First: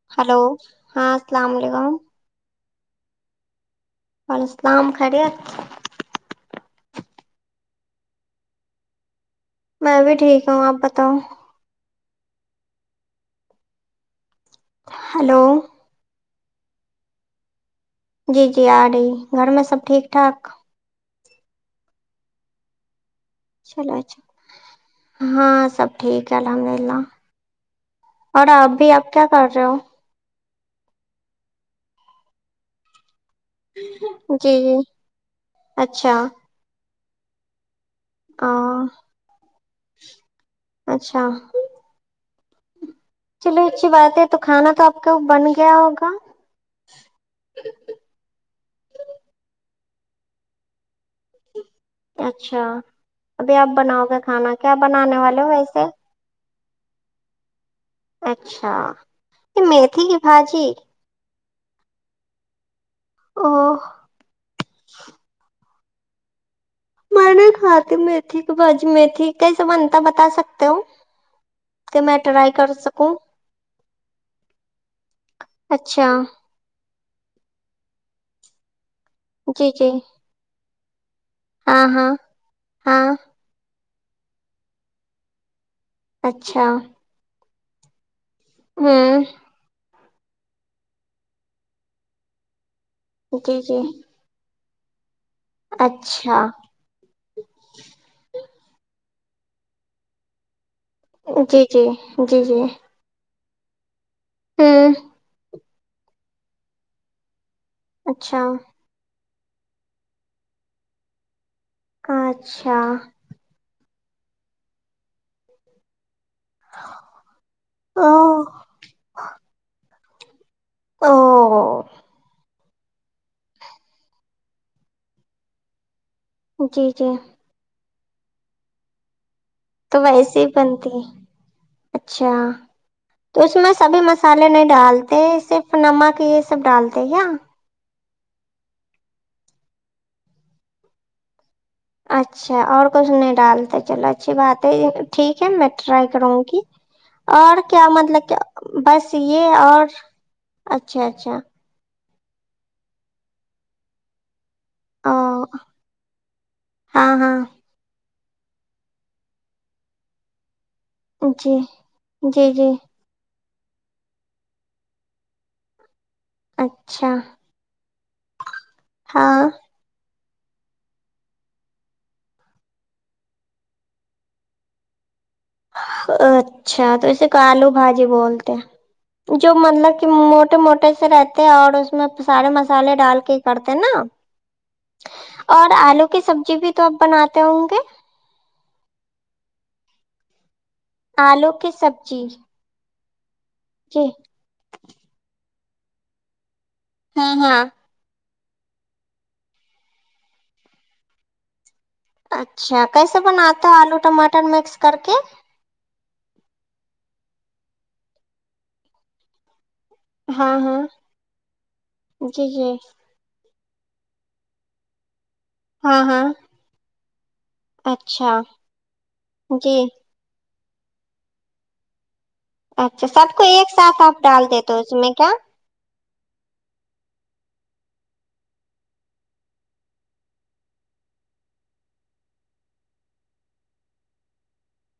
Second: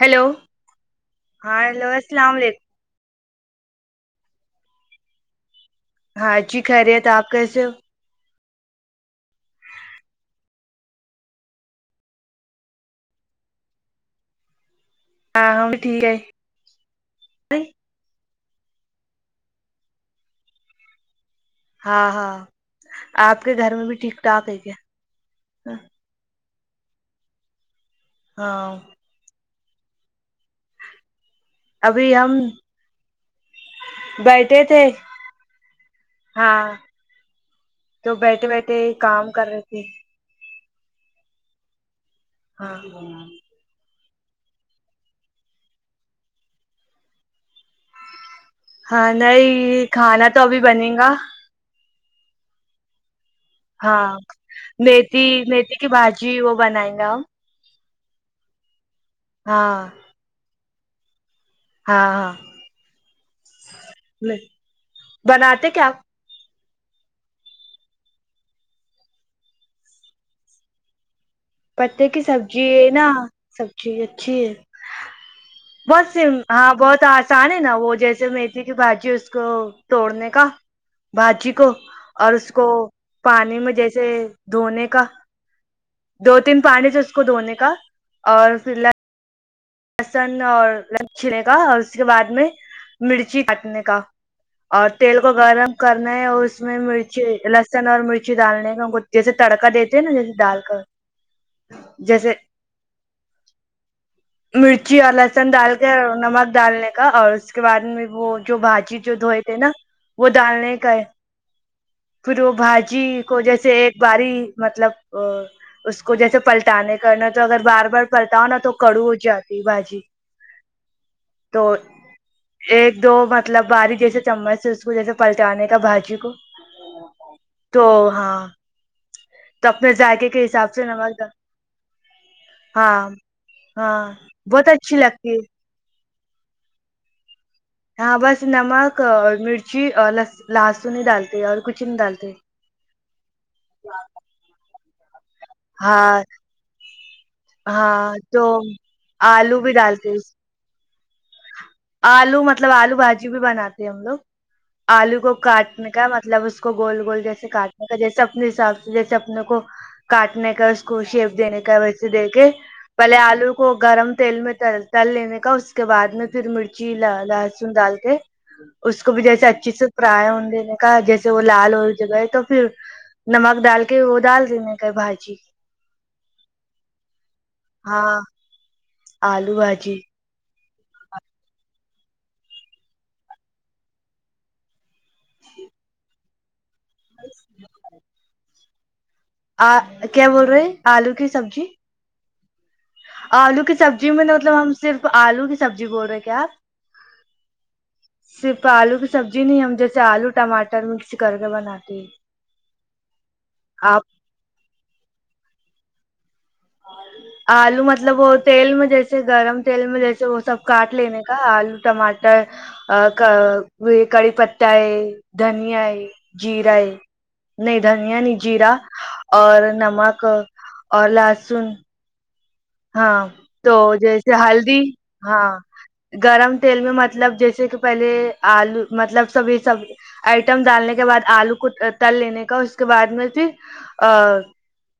hello hello السلام ہاں علیکم ہیلو السلام علیکم وعلیکم السلام خیت ہاں جی خیریت آپ کیسے ہو میں بھی ٹھیک ہوں آپ بتاؤ ہلو آ بھی ٹھیک ہے نہیں جی جی آ رہی گھر میں سب ٹھیک ٹھاک ہاں ہاں آپ کے گھر میں چلو بھی ٹھیک اچھا ٹھاک ہے کیا ہاں سب ٹھیک ہے ال الحمد للہ اور ہاں آپ بھی آپ کیا کر [inaudible] ابھی ہم جی بیٹھے جی تھے اچھا ہاں تو بیٹھے بیٹھے ہاں کام کر رہے تھے جی اچھا ہاں ہاں چلو اچھی بات ہے تو کھانا تو آپ کا بن گیا ہوگا ہاں نہیں کھانا تو ابھی بنے گا اچھا ابھی آپ بناؤ ہاں گے کھانا کیا بنانے میتھی والے ہو میتھی ویسے کی بھجی وہ بنائے گا ا اچھا یہ میتھی کی باجی ہاں ہاں او بناتے کیا آپ میں نے کھا ت میتھی کی بج میتھی کیسا بنتا بتا سکتے ہو کہ پتے میں کی ٹرائی سبزی کر ہے نا سکوں سبزی اچھی ہے اچھا بہت س ہاں بہت ان نا وہ جیسے میتھی کی بھج جو اس کو جی جی توڑنے کا بھجی کو ہاں ہاں اور اس کو ہاں پانی میں جیسے سے دھونے کا دو تین اچھا پانی سے اس کو دھونے کا کا اور ف الح ہوں لسن اور لچنےے کا اور اس کے بعد میں مرچی جی جی کاٹنے کا آٹھ تیل کو گرم کرنا ہے اور اچھا اس میں مرچی لسن اور مرچی ڈالنے کو جیسے تڑکا دیتے ہیں نا جیسے ڈال کا جی جی جی جی ہوں مرچی اور لہسن دال نمک ڈالنے کا اور اس اس کے بعد میں وہ اچھا جو بھاجی جو دو نا وہ ڈالنے کا ہے پھر وہ اچھا بھجی کو جیسے باری مطلب اس کو جیسے پلٹانے کرنا تو اگر بار بار او پلٹاؤ نا تو کڑو باجی او ایک دو مطلب باریک جیسے چمچ سے اس کو جیسے پلٹانے کا بھجی جی جی تو ہاں اپنے تو ذائقے ویسے کے ہی حساب سے بنتی نمک ڈال، اچھا ہاں تو اس میں سبھی مس ہاں مسالے بہت نہیں اچھی ڈالتے لگتی ہے صرف نمک یہ سب ڈالتے کیا ہاں بس نمک اور مرچی اور لہسن ہی ڈالتی اور کچھ نہیں ڈالتے اچھا اور کچھ نہیں ڈالتا چلو اچھی بات ہے ٹھیک ہے میں ٹرائی ہاں کروں گی اور کیا ہاں مطلب کہ تو بس یہ آلو بھی اورچ ڈالتے اس- اچھا اچھا آلو مطلب آلو بھجی بھی بناتے ہیں ہم لوگ آلو کو او کاٹنے کا مطلب اس کو گول ہاں گول ہاں جیسے کاٹنے کا جیسے اپنے حساب سے جیسے اپنے کو کاٹنے کا کو شیف جی دینے کا ویسے دیک جی کے جی بہلے آلو کو گرم تیل میں ت تل لینے کا اس کے بعد پھر مرچی اچھا لہسن ڈال کے اس کو بھی ہاں جیسے اچھے سے فرائے ہو دینے کا جیسے وہ لال ہو جگئے تو پھر نمک ڈال کے وہ ڈال دینے کا بھجی اچھا تو ویسے کلو بھجی ہاں بولتے آلو جو مطلب بھاجی کہ چوٹے موٹے سے رہتے اور اس میں سارے مسالے ڈال کے کرتے نا اور آلو کی سبزی بھی تو آپ بناتے ہوں گے آ کیا بول رہے ہیں آلو کی سبزی آلو کی جی سبزی میں مطلب ہم صرف آلو کی سب جی بول رہے کیا آپ ہاں ہاں صرف آلو کی سبزی نہیں ہم جیسے آلو ٹماٹر مکس کر کے بناتے ہیں اچھا کیسے بناتا ہے آلو آپ ٹماٹر مکس کر کے آلو مطلب وہ تیل میں جیسے گرم تیل میں جیسے وہ ہاں سب ہاں کاٹ لینے کا آلو ٹماٹر جی جی وہ یہ کڑی پتا ہے دھنیا ہاں ہے ہاں جیرا ہے نہیں دھنیا نہیں اچھا جیرا اور جی نمک اور لاسٹ سن اچھا سب کو ایک ساتھ آپ ڈال دیتے ہلدی اس میں کیا ہاں گرم تیل میں مطلب جیسے کہ پہلے آلو مطلب سبھی سب آئٹم ڈالنے کے بعد آلو کو تل لینے کا اس کے بعد میں پھر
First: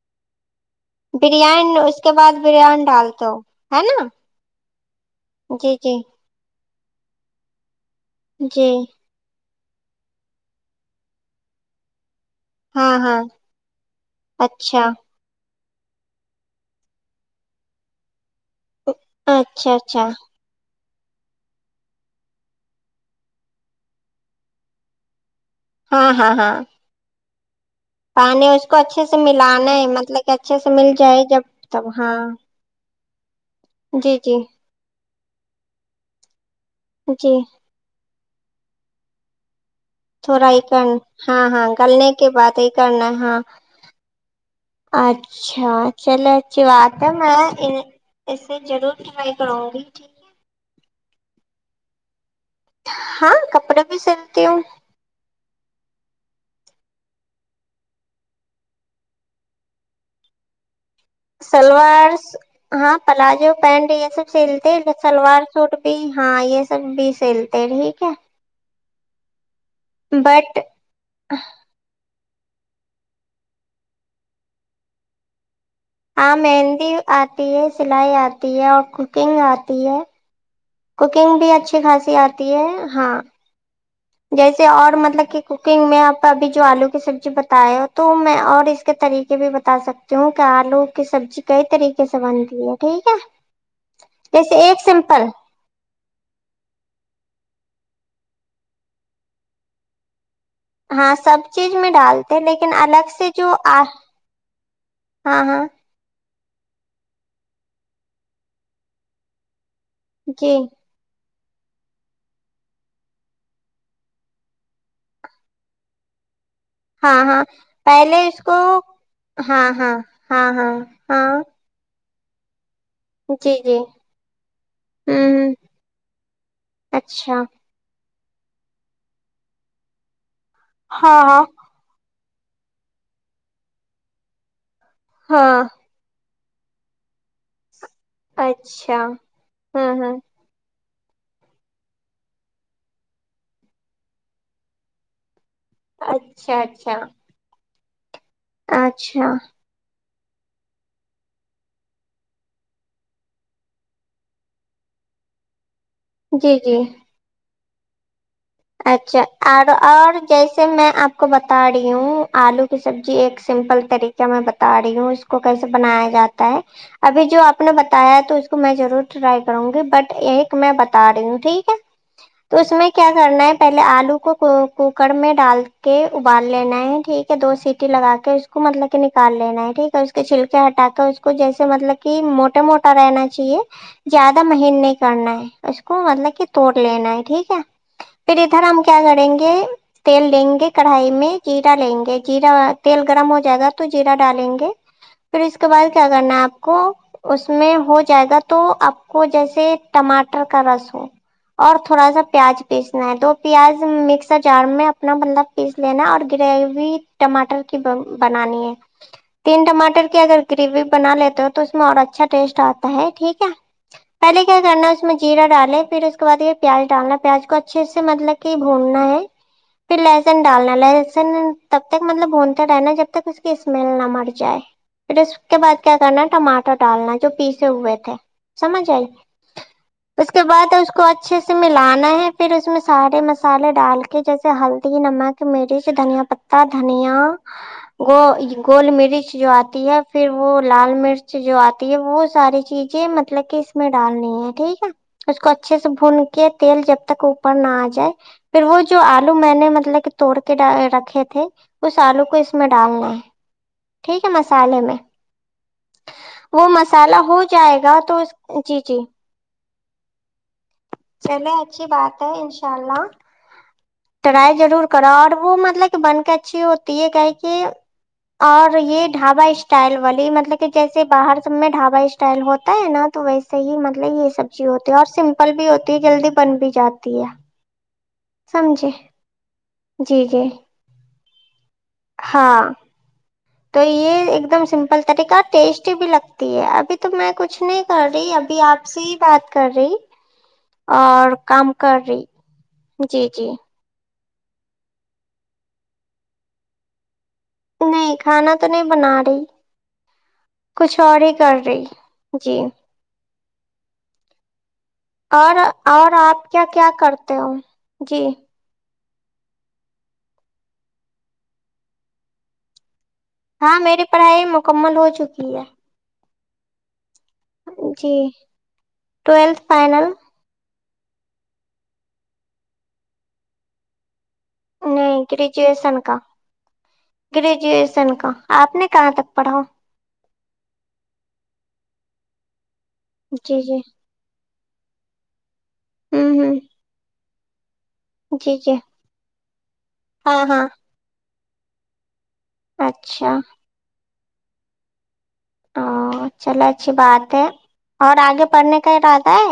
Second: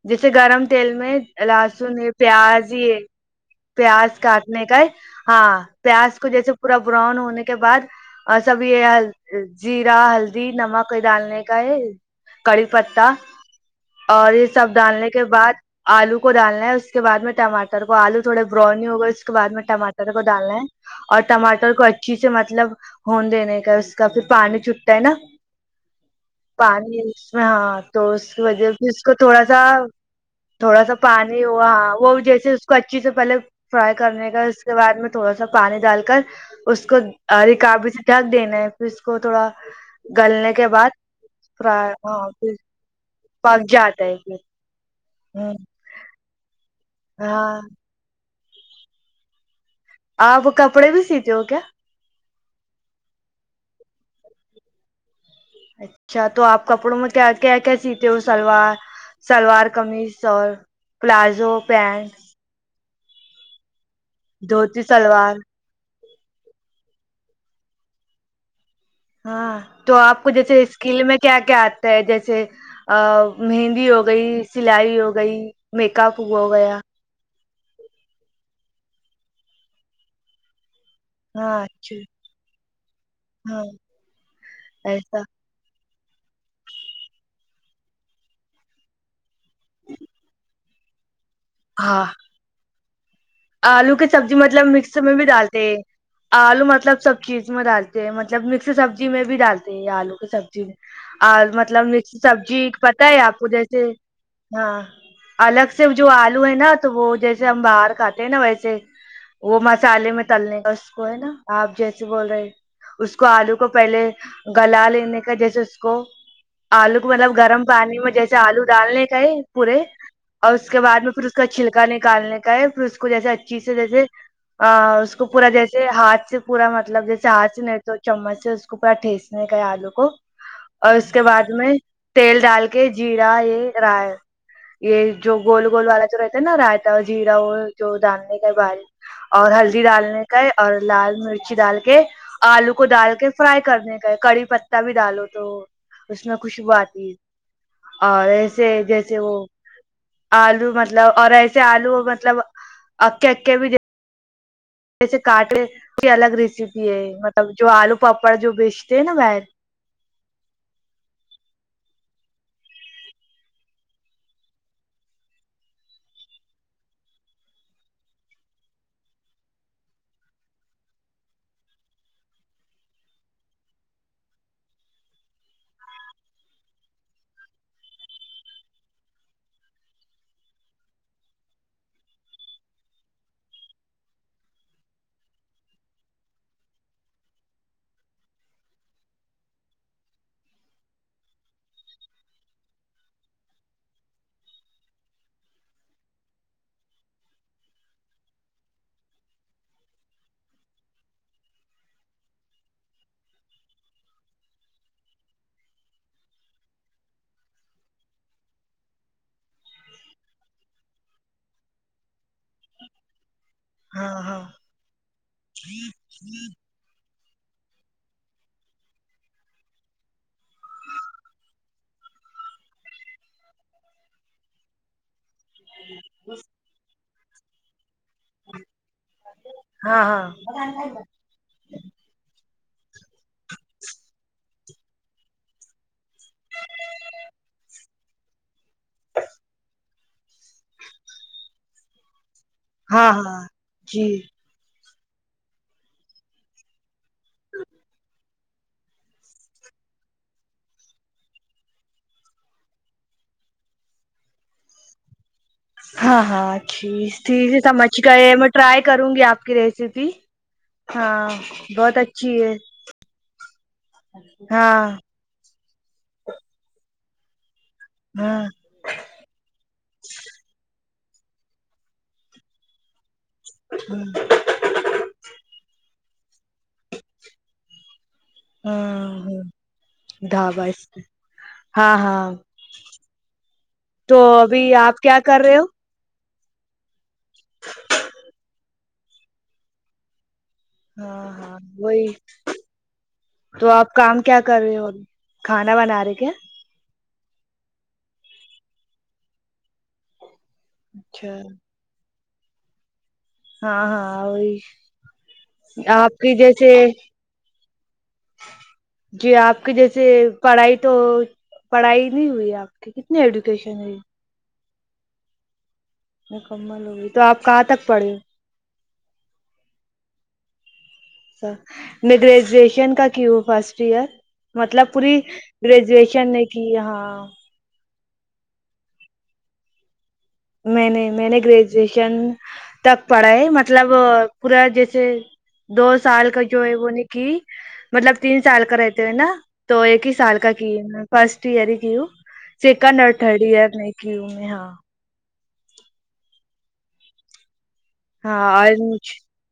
جیسے گرم بریانی اس کے بعد پ بریان یہ ڈال دو ہے نا پیاز کاٹنے کا ہے ہاں جی جی پیاز کو جیسے پورا براؤن ہونے کے بعد اور سب جی یہ جیرا ہلدی نمک ڈالنے کا ہے کڑی ہاں پتا ہاں اور یہ سب اچھا ڈالنے کے بعد آلو کو ڈالنا ہے اس بعد میں ٹاٹر کو آلو تھوڑے ب براؤنی ہوگا اس کے بعد میں اچھا اچھا ٹماٹر کو ڈالنا ہے اور ٹماٹر کو اچھی سے مطلب ہوند دینے کا اس کا پھر پانی چھوٹتا ہے نا ہاں ہاں ہاں و ہ پانی اس کو اچھے سے ملانا ہے مطلب کہ اچھے سے تھوڑا مل سا جائے پانی ہوا جب ہاں وہ جیسے اس پچی سے پہلے فرائی جی کرنے جی کا اس کے بعد میں تھوڑا سا پانی ڈال کر اس کو جی ہر کااب بھی ڈگ دینا ہے پھر اس کو تھوڑا تھوڑا گلنے ہی کے بعد کرنا ہاں ہاں گلنے کے بعد ہی کرنا ہے فگ جاتتا ہے میں اچھا چل و اک میں ہاں ایسے ضور ٹرائی کراوں گی آپ کپڑے بھی سیتے جوو کیا ہاں کپڑے بھی سلتی ہوں اچھا تو آپ کپڑوں میں کیا کیا کیا سیتے ہو سلوار سلوار قمیص اور پلازو سلوار پینٹ ہاں پلازو پینٹ یہ سب سیلتے ہیں سلوار سوٹ بھی ہاں یہ سب بھی سیلتے ٹھیک ہے ہاں تو آپ کو بٹ جیسے اسکل میں کیا کیا آتا ہے جیسے ا مہندی ہو گئی سلائی ہو گئی میک اپ ہاں ہوا ہو گیا مہندی آ ہے سلائی آتی ہے اور کوکنگ آتی ہے کوکنگ بھی ہاں اچھی اچھا خاصی آتی ہے ہاں ہاں جیسے اور ایسا مطلب کہ کوکنگ میں آپ ابھی جو آلو کی سبزی ب تو میں اور اس کے طریقے بھی بتا سکتی ہوں کہ آلو کی سبزی کئی طریقے ہاں سے بنتی ہے ٹھیک ہے آلو کی سبزی جیسے مطلب ایک مکس میں بھی سمپل ڈالتے آلو مطلب سب چیز ڈالتے ہیں مطلب مکس سبزی میں بھی ڈالتے یہ آلو کی سبزی ہاں سب اور چیز مطلب میں مس ڈالتے سبزی لیکن پت الگ ہے سے آپ کو جو جیسے ہاں ہاں ہاں الگ سے جو آ ہے نا تو وہ جیسے ہم باہر کاتتے نا ویسے وہ م سالے میں جی تلنے کا اس کو ہے نا آپ جیسے بول رہے اس کو آلو کو پہلے گلا لینے کا جیسے اس کو آلو کو ہاں مطلب ہاں گرم پانی میں پہلے جیسے اس کو آلو ڈالنے کا ہاں پورے ہاں ہاں اور اس ہاں کے بعد میں پھر اس ہاں کا چھلکانے کا کالنے کا ہے اس کو جیسے جی اچھی سے جی جیسے اس کو ہوں پورا ہ جیسے ہاتھ سے پورا مطلب جیسے اچھا ہاتھ سے نہیں تو چمچ سے اس کو پورا ٹھیسنے گئے آلو کو اور اس کے ہاں بعد میں تیل ڈال کے جیرا یہ ر ہے یہ جو ہاں گول گول والا جو رہ نہ رہتا ہے جییراؤ جو ڈالنے کا ہاں ہے بال اچھا اور ہلدی ہوں ہ ڈالنے کا ہے اور لال مرچی ڈال کے آلو کو ڈال کے فرائی کرنے کا کڑی پتا بھی ڈالو تو اس میں اچھا خوشبو اچھا آتی ہے اور ایسے جیسے اچھا وہ آلو مطلب اور ایسے آلو مطلب آکے اکے بھی د پ سےے کاٹ کوئی الگ جی جی ریسیپی ہے مطلب جو آلو پپا اچھا اور اور جیسے میں آپ کو بتا رہی ی ہ آلو کی سبزی ایک سمپل طریقہ میں بتا رہی ہوں اس کو کیسے بنایا جاتا ہے ابھی جو آپ نے بتایا ہے تو اس کو میں ضرور ٹرائی کروں گی بٹ ایک میں بتا رہی ہوں ٹھیک ہے تو اس میں کیا کرنا ہے پہلے آلو کو کوکر میں ڈال کے ابال لینا ہے ٹھیک ہے دو سیٹی لگا کے اس کو مطلب کہ نکال لینا ہے ٹھیک ہے اس کے چھلکے ہٹا کے اس کو جیسے مطلب کہ موٹا موٹا رہنا چاہیے زیادہ مہین نہیں کرنا ہے اس کو مطلب کہ توڑ لینا ہے ٹھیک ہے پھر ادھر ہم کیا کریں گے تیل لیں گے کڑھائی میں جیرا لیں گے جا تیل گرم ہو جائے گا تو جیرا ڈالیں گے پھر اس کے بعد کیا کرنا ہے آپ کو اس میں ہو جائے گا تو آپ کو جیسے ٹماٹر کا رس ہو اور تھوڑا سا پیاز پیسنا ہے دو پیاز مکسر جار میں اپنا بطلب پیس لینا ہے اور گریوی ٹماٹر کی بنانی ہے تین ٹماٹر کی اگر گریوی بنا لیتے ہو تو اس میں اور اچھا ٹیسٹ آتا ہے ٹھیک ہے ہاں پہلے ہاں کیا کرنا اس میں جیرہ ڈالے پھر اس کے بعد یہ پیاز ڈالنا پیاز کو اچھے سے مطلب کہ بھوننا ہے پھر لہسن ڈالنا لہسن تب تک مطلب بھونتے رہنا جب تک اس کی اسمیل نہ مر جائے پھر اس کے بعد کیا کرنا ٹماٹر ڈالنا جو پیسے ہوئے تھے سمجھ آئی ہاں اس ہاں کے بعد اس کو اچھے سے ملانا ہے پھر اس میں سارے مسالے ڈال کے جیسے ہلدی نمک مرچ دھنیا پتتا دھنیا گ گول مرچ جو آتی ہے پھر وہ لال مرچ جو آتی ہے وہ ساری چیزیں ہاں ہاں مطلب کہ اس میں جی ڈالنی ہے ٹھیک ہے اس کو اچھے سے بھون کے تیل جب تک اوپر نہ آ جائے پھر وہ جو آلو میں نے مطلب توڑ کے رکھے تھے اس آلو کو اس میں ڈالنا ہے ٹھیک ہے مسالے میں ہاں ہاں وہ چیز مسالہ ہو ٹھیک ہے جائے سمجھ گا تو گئی میں جی ٹرائی جی کروں گی آپ کی ریسیپی جی چلے اچھی بات ہے ان شاء اللہ ٹرائی ہاں ضرور کرو اور وہ مطلب کہ بن کے اچھی ہوتی تو یہ کا ہے کہ ہاں اور یہ ڈھابا اسٹائل والی مطلب کہ جیس سے باہر سب میں ڈھابا اسٹائل ہوتا ہے نا تو ویسے ہی مطلب یہ سبزی ہوتی ہے اور س ہوتی ہے جلدی بن بھی جاتی ہے سمجھے ہاں ہ جی جی دھ بس ہاں تو یہ ایک ابھی دم آپ سمپل کیا طریقہ کر رہے ہو ٹیسٹی بھی لگتا ابھی تو میں کچھ نہیں کر رہی ابھی آپ سے ہی بات کر رہی ہاں اور ہاں کام کر وہی رہی جی جی تو آپ کام کیا کر رہی ہوگی کھانا بنا رہے کیا نہیں کھانا تو نہیں بنا رہی کچھ اور ہی اچھا کر رہی جی ہاں ہاں وہی اور اور کی آپ کیا جیسے کیا کرتے ہو جی جی آپ کی جیسے پڑھائی تو پڑھائی نہیں ہوئی آپ کی ایجوکیشن ہاں ہوئی میری پڑھائی مکمل ہو چکی ہے مکمل ہوگ تو آپ کہاں تک جی پڑے ٹویلتھ فائنل اچر میں گریجویشن کا کیوں ہوں فرسٹ ایئر مطلب پوری نہیں کا گریجویشن نے کی ہاں گریجویشن کا آپ نے کہاں تک پڑھا میں نے میں نے گریجویشن تک پڑے جی جی مطلب پورا جیسے دو ہوں سال کا ہوں جو ہے وہ ن کہ مطلب تین جی سال کا جی رہتے ہوئے نا تو ایک ہی سال ہاں کا ہاں کی میں فرسٹ تیاری کی چیکا اچھا نرٹھڑی ار نہیں کیوں میں ہاں او چلو اچھی بات ہے اور آگے ہاں پڑھنے کا ہی اور رہتا ہے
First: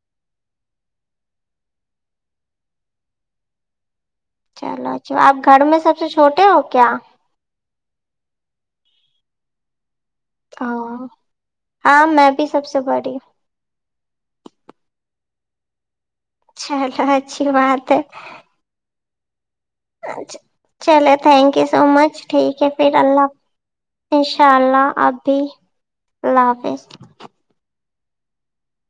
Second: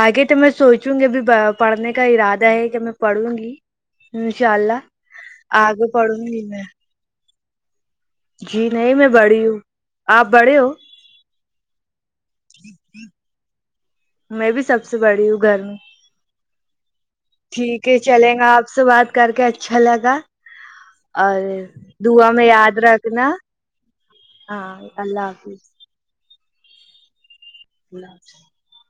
آگے تو میں سوچوں گی ابھی پڑھنے کا ارادہ ہے کہ میں پڑھوں گی انشاء اللہ چلو اچھا آپ گھر میں آگے سب سے پڑھوں گی چھوٹے ہو میں کیا جی نہیں میں بڑی ہوں آپ بڑے ہو ا ہاں میں بھی سب سے بڑی ہ میں بھی سب سے بڑی ہوں گھر میں چلو اچھی بات ٹھیک ہے چلیں گا آپ سے بات کر کے اچھا لگا اچا چلے اور تھینک یو سو مچ دعا میں ٹھیک ہے یاد پھر اللہ رکھنا انشاء ہاں اللہ اب بھی حافظ اللہ حافظ س بلا